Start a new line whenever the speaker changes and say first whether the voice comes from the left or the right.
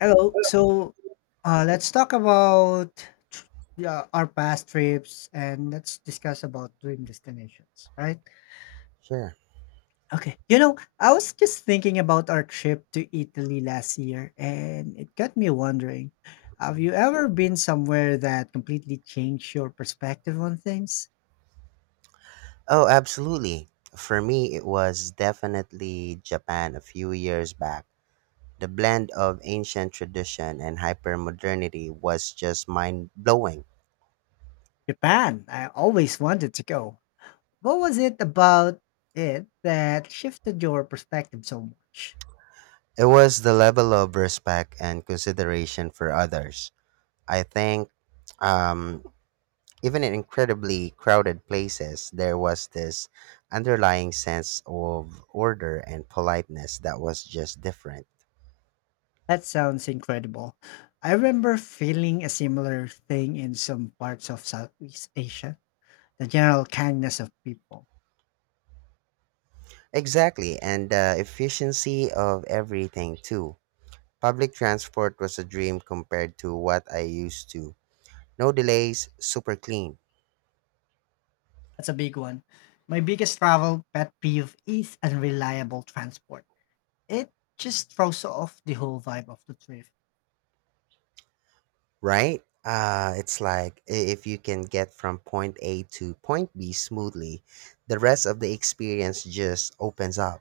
left: Hello. So, let's talk about tr- yeah, our past trips and let's discuss about dream destinations, right?
right: Sure.
left: Okay. You know, I was just thinking about our trip to Italy last year and it got me wondering, have you ever been somewhere that completely changed your perspective on things?
right: Oh, absolutely. For me, it was definitely Japan a few years back. The blend of ancient tradition and hypermodernity was just mind blowing.
left: Japan, I always wanted to go. What was it about it that shifted your perspective so much?
right: It was the level of respect and consideration for others. I think, um, even in incredibly crowded places, there was this underlying sense of order and politeness that was just different.
left: That sounds incredible. I remember feeling a similar thing in some parts of Southeast Asia. The general kindness of people.
right: Exactly, and the efficiency of everything too. Public transport was a dream compared to what I used to. No delays, super clean,
left: That's a big one. My biggest travel pet peeve is unreliable transport. It just throws off the whole vibe of the trip.
right: right? If you can get from point A to point B smoothly, the rest of the experience just opens up.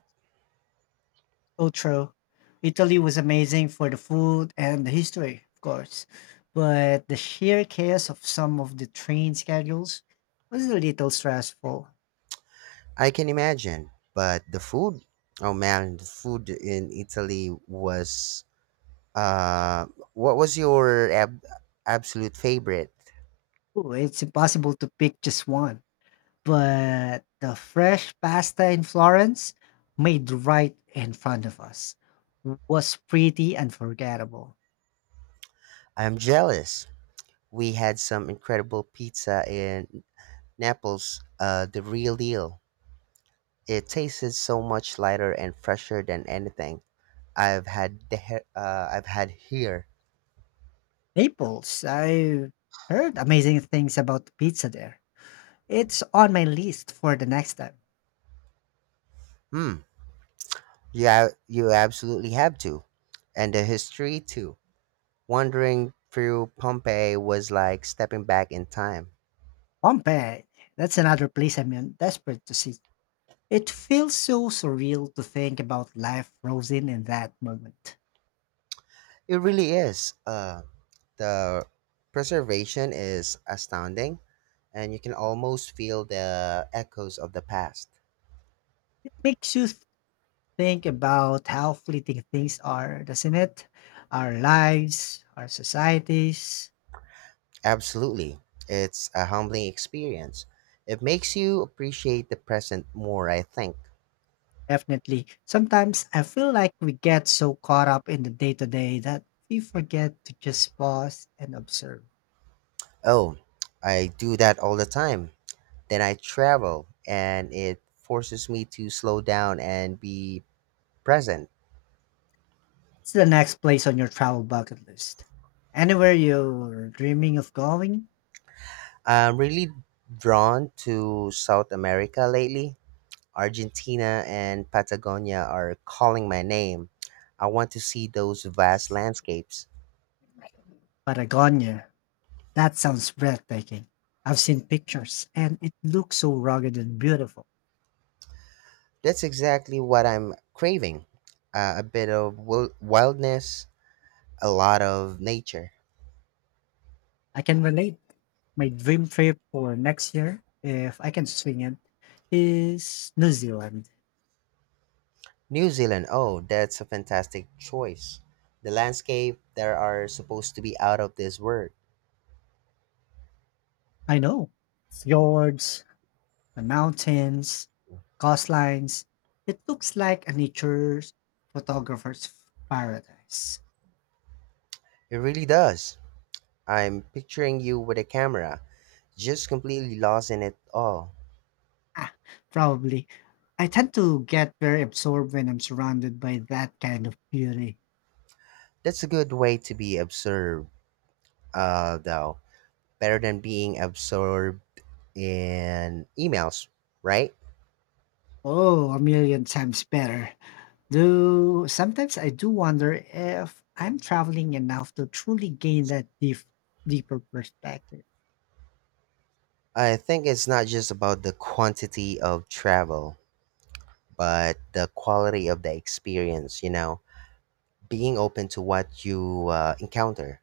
left: Oh, true. Italy was amazing for the food and the history, of course, but the sheer chaos of some of the train schedules was a little stressful.
right: I can imagine, but the food, oh man, the food in Italy was Uh, what was your absolute favorite?
left: Ooh, it's impossible to pick just one. But the fresh pasta in Florence, made right in front of us, was pretty unforgettable.
right: I'm jealous. We had some incredible pizza in Naples, the real deal. It tasted so much lighter and fresher than anything I've had here.
left: Naples, I heard amazing things about the pizza there. It's on my list for the next time.
right: Hmm. Yeah, you absolutely have to, and the history too. Wandering through Pompeii was like stepping back in time.
left: Pompeii, that's another place I'm desperate to see. It feels so surreal to think about life frozen in that moment.
right: It really is. The preservation is astounding and you can almost feel the echoes of the past.
left: It makes you think about how fleeting things are, doesn't it? Our lives, our societies.
right: Absolutely. It's a humbling experience. It makes you appreciate the present more, I think.
left: Definitely. Sometimes I feel like we get so caught up in the day to day that we forget to just pause and observe.
right: Oh, I do that all the time. Then I travel and it forces me to slow down and be present.
left: It's the next place on your travel bucket list. Anywhere you're dreaming of going?
right: I'm really drawn to South America lately. Argentina and Patagonia are calling my name. I want to see those vast landscapes.
left: Patagonia. That sounds breathtaking. I've seen pictures and it looks so rugged and beautiful.
right: That's exactly what I'm craving, a bit of wildness, a lot of nature.
left: I can relate. My dream trip for next year, if I can swing it, is New Zealand.
right: New Zealand, oh, that's a fantastic choice. The landscape there are supposed to be out of this world.
left: I know. Fjords, the mountains, coastlines. It looks like a nature photographer's paradise.
right: It really does. I'm picturing you with a camera, just completely lost in it all.
left: Ah, probably. I tend to get very absorbed when I'm surrounded by that kind of beauty.
right: That's a good way to be absorbed, though. Better than being absorbed in emails, right?
left: Oh, a million times better. Do sometimes I do wonder if I'm traveling enough to truly gain that deep, deeper perspective.
right: I think it's not just about the quantity of travel but the quality of the experience, you know, being open to what you encounter.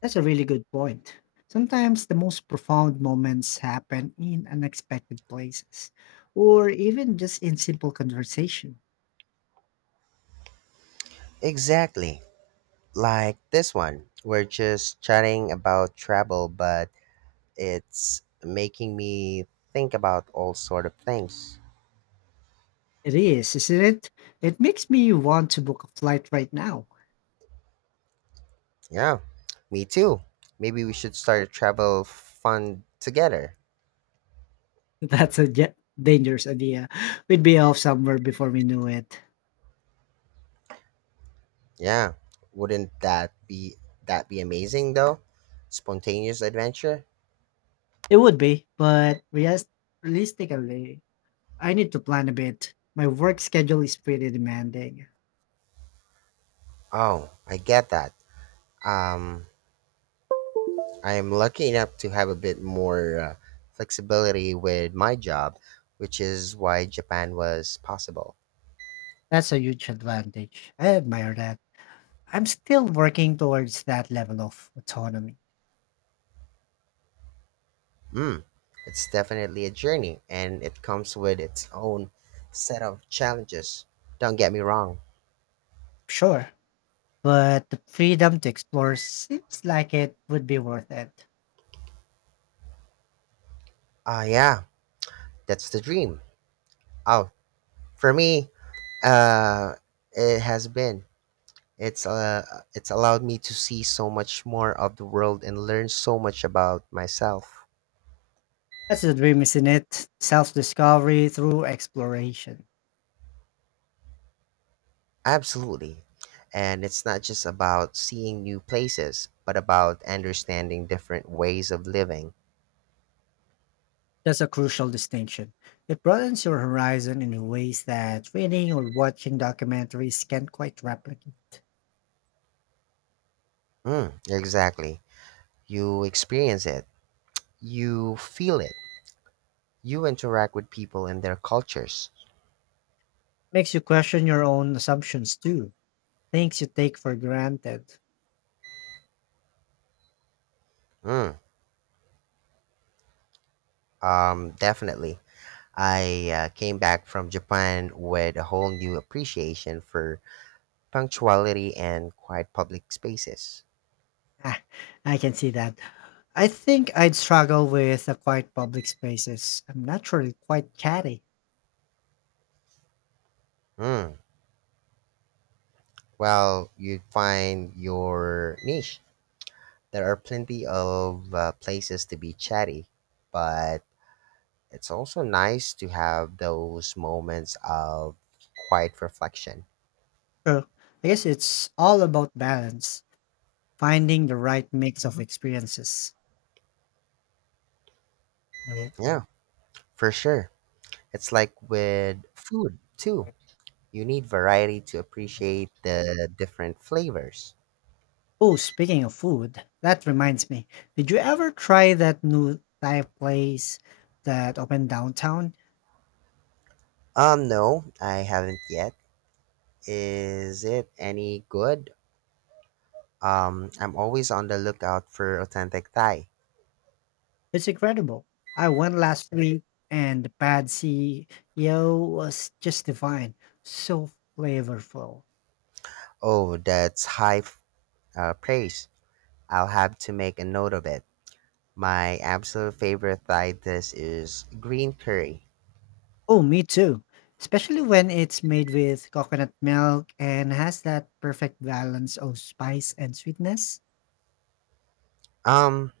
left: That's a really good point. Sometimes the most profound moments happen in unexpected places, or even just in simple conversation.
right: Exactly. Like this one. We're just chatting about travel, but it's making me think about all sort of things.
left: It is, isn't it? It makes me want to book a flight right now.
right: Yeah, me too. Maybe we should start a travel fund together.
left: That's a ja- dangerous idea. We'd be off somewhere before we knew it.
right: Yeah. Wouldn't that be amazing though? Spontaneous adventure?
left: It would be, but realistically, I need to plan a bit. My work schedule is pretty demanding.
right: Oh, I get that. Um I am lucky enough to have a bit more flexibility with my job, which is why Japan was possible.
left: That's a huge advantage. I admire that. I'm still working towards that level of autonomy.
right: Mm, it's definitely a journey, and it comes with its own set of challenges. Don't get me wrong.
left: Sure, but the freedom to explore seems like it would be worth it.
right: Ah, yeah, that's the dream. Oh, for me, uh, it has been. It's uh, it's allowed me to see so much more of the world and learn so much about myself.
left: That's the dream, isn't it? Self discovery through exploration.
right: Absolutely. And it's not just about seeing new places, but about understanding different ways of living.
left: That's a crucial distinction. It broadens your horizon in ways that reading or watching documentaries can't quite replicate.
right: Mm, exactly. You experience it, you feel it, you interact with people and their cultures.
left: Makes you question your own assumptions too. Things you take for granted.
right: Mm, Definitely. I came back from Japan with a whole new appreciation for punctuality and quiet public spaces.
left: Ah, I can see that. I think I'd struggle with the quiet public spaces. I'm naturally quite chatty.
right: Mm, well, you find your niche. There are plenty of places to be chatty, but it's also nice to have those moments of quiet reflection.
left: So I guess it's all about balance, finding the right mix of experiences.
right: Yeah, for sure. It's like with food too. You need variety to appreciate the different flavors.
left: Oh, speaking of food, that reminds me. Did you ever try that new Thai place that opened downtown?
right: No, I haven't yet. Is it any good? I'm always on the lookout for authentic Thai.
left: It's incredible. I went last week and the pad CEO was just divine. So flavorful.
right: Oh, that's high praise. I'll have to make a note of it. My absolute favorite side dish is green curry.
left: Oh, me too. Especially when it's made with coconut milk and has that perfect balance of spice and sweetness.
right: Um,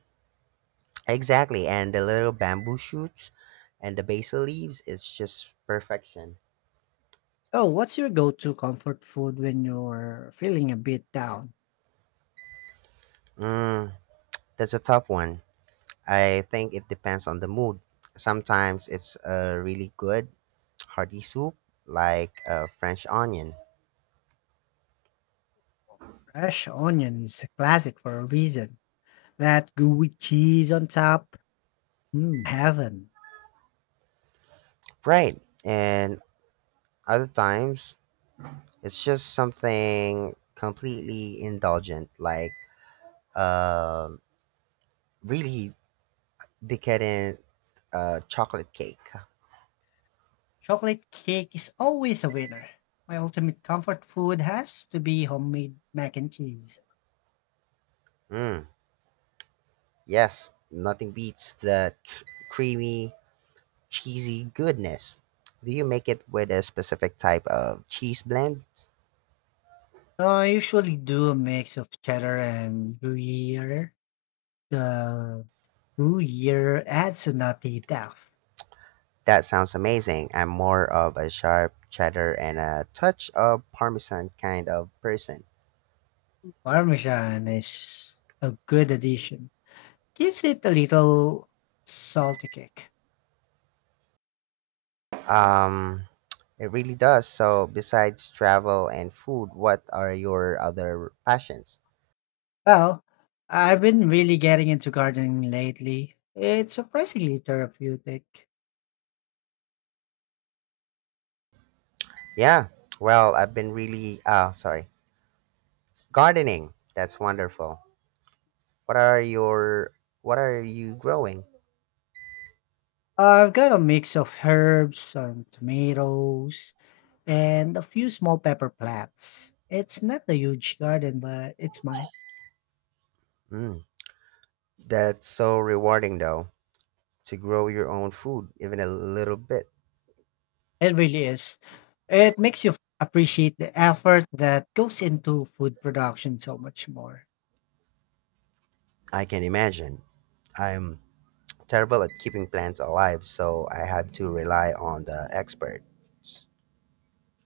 right: exactly, and the little bamboo shoots and the basil leaves, it's just perfection.
left: So, what's your go to comfort food when you're feeling a bit down?
right: Mm, that's a tough one. I think it depends on the mood. Sometimes it's a really good hearty soup, like a French onion.
left: Fresh onion is a classic for a reason. That gooey cheese on top, mm, heaven.
right: Right, and other times it's just something completely indulgent, like uh, really decadent chocolate cake.
left: Chocolate cake is always a winner. My ultimate comfort food has to be homemade mac and cheese.
right: Mm, yes, nothing beats that creamy, cheesy goodness. Do you make it with a specific type of cheese blend?
left: I usually do a mix of cheddar and gruyere. The gruyere adds a nutty depth.
right: That sounds amazing. I'm more of a sharp cheddar and a touch of parmesan kind of person.
left: Parmesan is a good addition. Gives it a little salty kick.
right: Um, it really does. So, besides travel and food, what are your other passions?
left: Well, I've been really getting into gardening lately. It's surprisingly therapeutic.
right: Yeah, well, I've been really, sorry, gardening. That's wonderful. What are your what are you growing?
left: I've got a mix of herbs, some tomatoes, and a few small pepper plants. It's not a huge garden, but it's mine.
right: Mm, that's so rewarding though, to grow your own food, even a little bit.
left: It really is. It makes you appreciate the effort that goes into food production so much more.
right: I can imagine. I'm terrible at keeping plants alive, so I had to rely on the expert.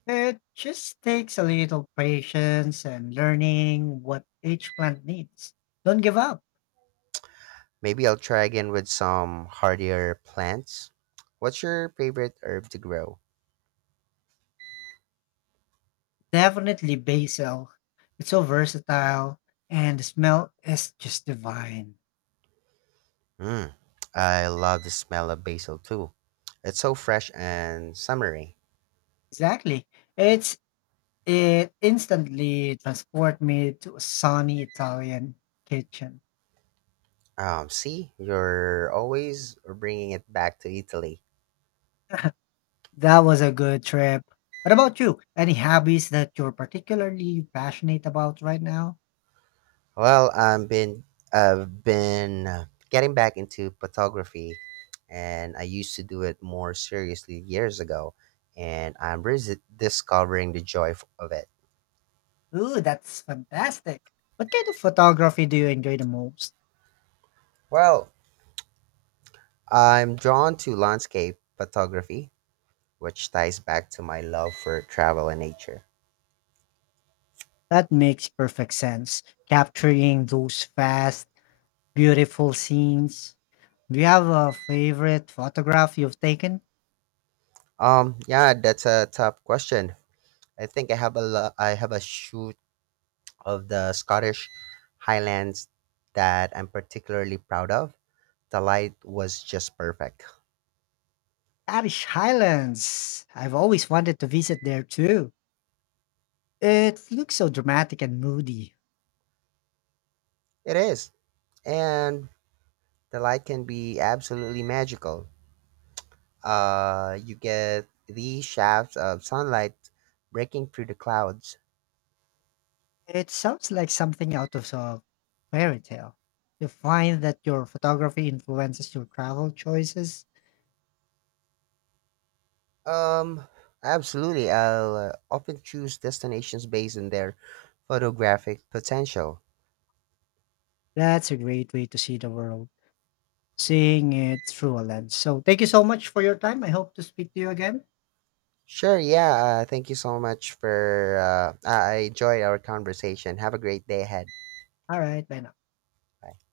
left: It just takes a little patience and learning what each plant needs. Don't give up.
right: Maybe I'll try again with some hardier plants. What's your favorite herb to grow?
left: Definitely basil. It's so versatile and the smell is just divine.
right: Mm, I love the smell of basil too. It's so fresh and summery.
left: Exactly. It's it instantly transport me to a sunny Italian kitchen.
right: See, you're always bringing it back to Italy.
left: That was a good trip. What about you? Any hobbies that you're particularly passionate about right now?
right: Well, I've been getting back into photography, and I used to do it more seriously years ago, and I'm discovering the joy of it.
left: Ooh, that's fantastic. What kind of photography do you enjoy the most?
right: Well, I'm drawn to landscape photography, which ties back to my love for travel and nature.
left: That makes perfect sense. Capturing those fast, beautiful scenes. Do you have a favorite photograph you've taken?
right: Yeah, that's a tough question. I think I have a huge of the Scottish Highlands that I'm particularly proud of. The light was just perfect.
left: Irish Highlands. I've always wanted to visit there too. It looks so dramatic and moody.
right: It is. And the light can be absolutely magical. You get these shafts of sunlight breaking through the clouds.
left: It sounds like something out of a fairy tale. You find that your photography influences your travel choices.
right: Um, Absolutely. I'll often choose destinations based on their photographic potential.
left: That's a great way to see the world, seeing it through a lens. So, thank you so much for your time. I hope to speak to you again.
right: Sure, yeah. Thank you so much for. I enjoyed our conversation. Have a great day ahead.
left: All right, bye now.
right: Bye.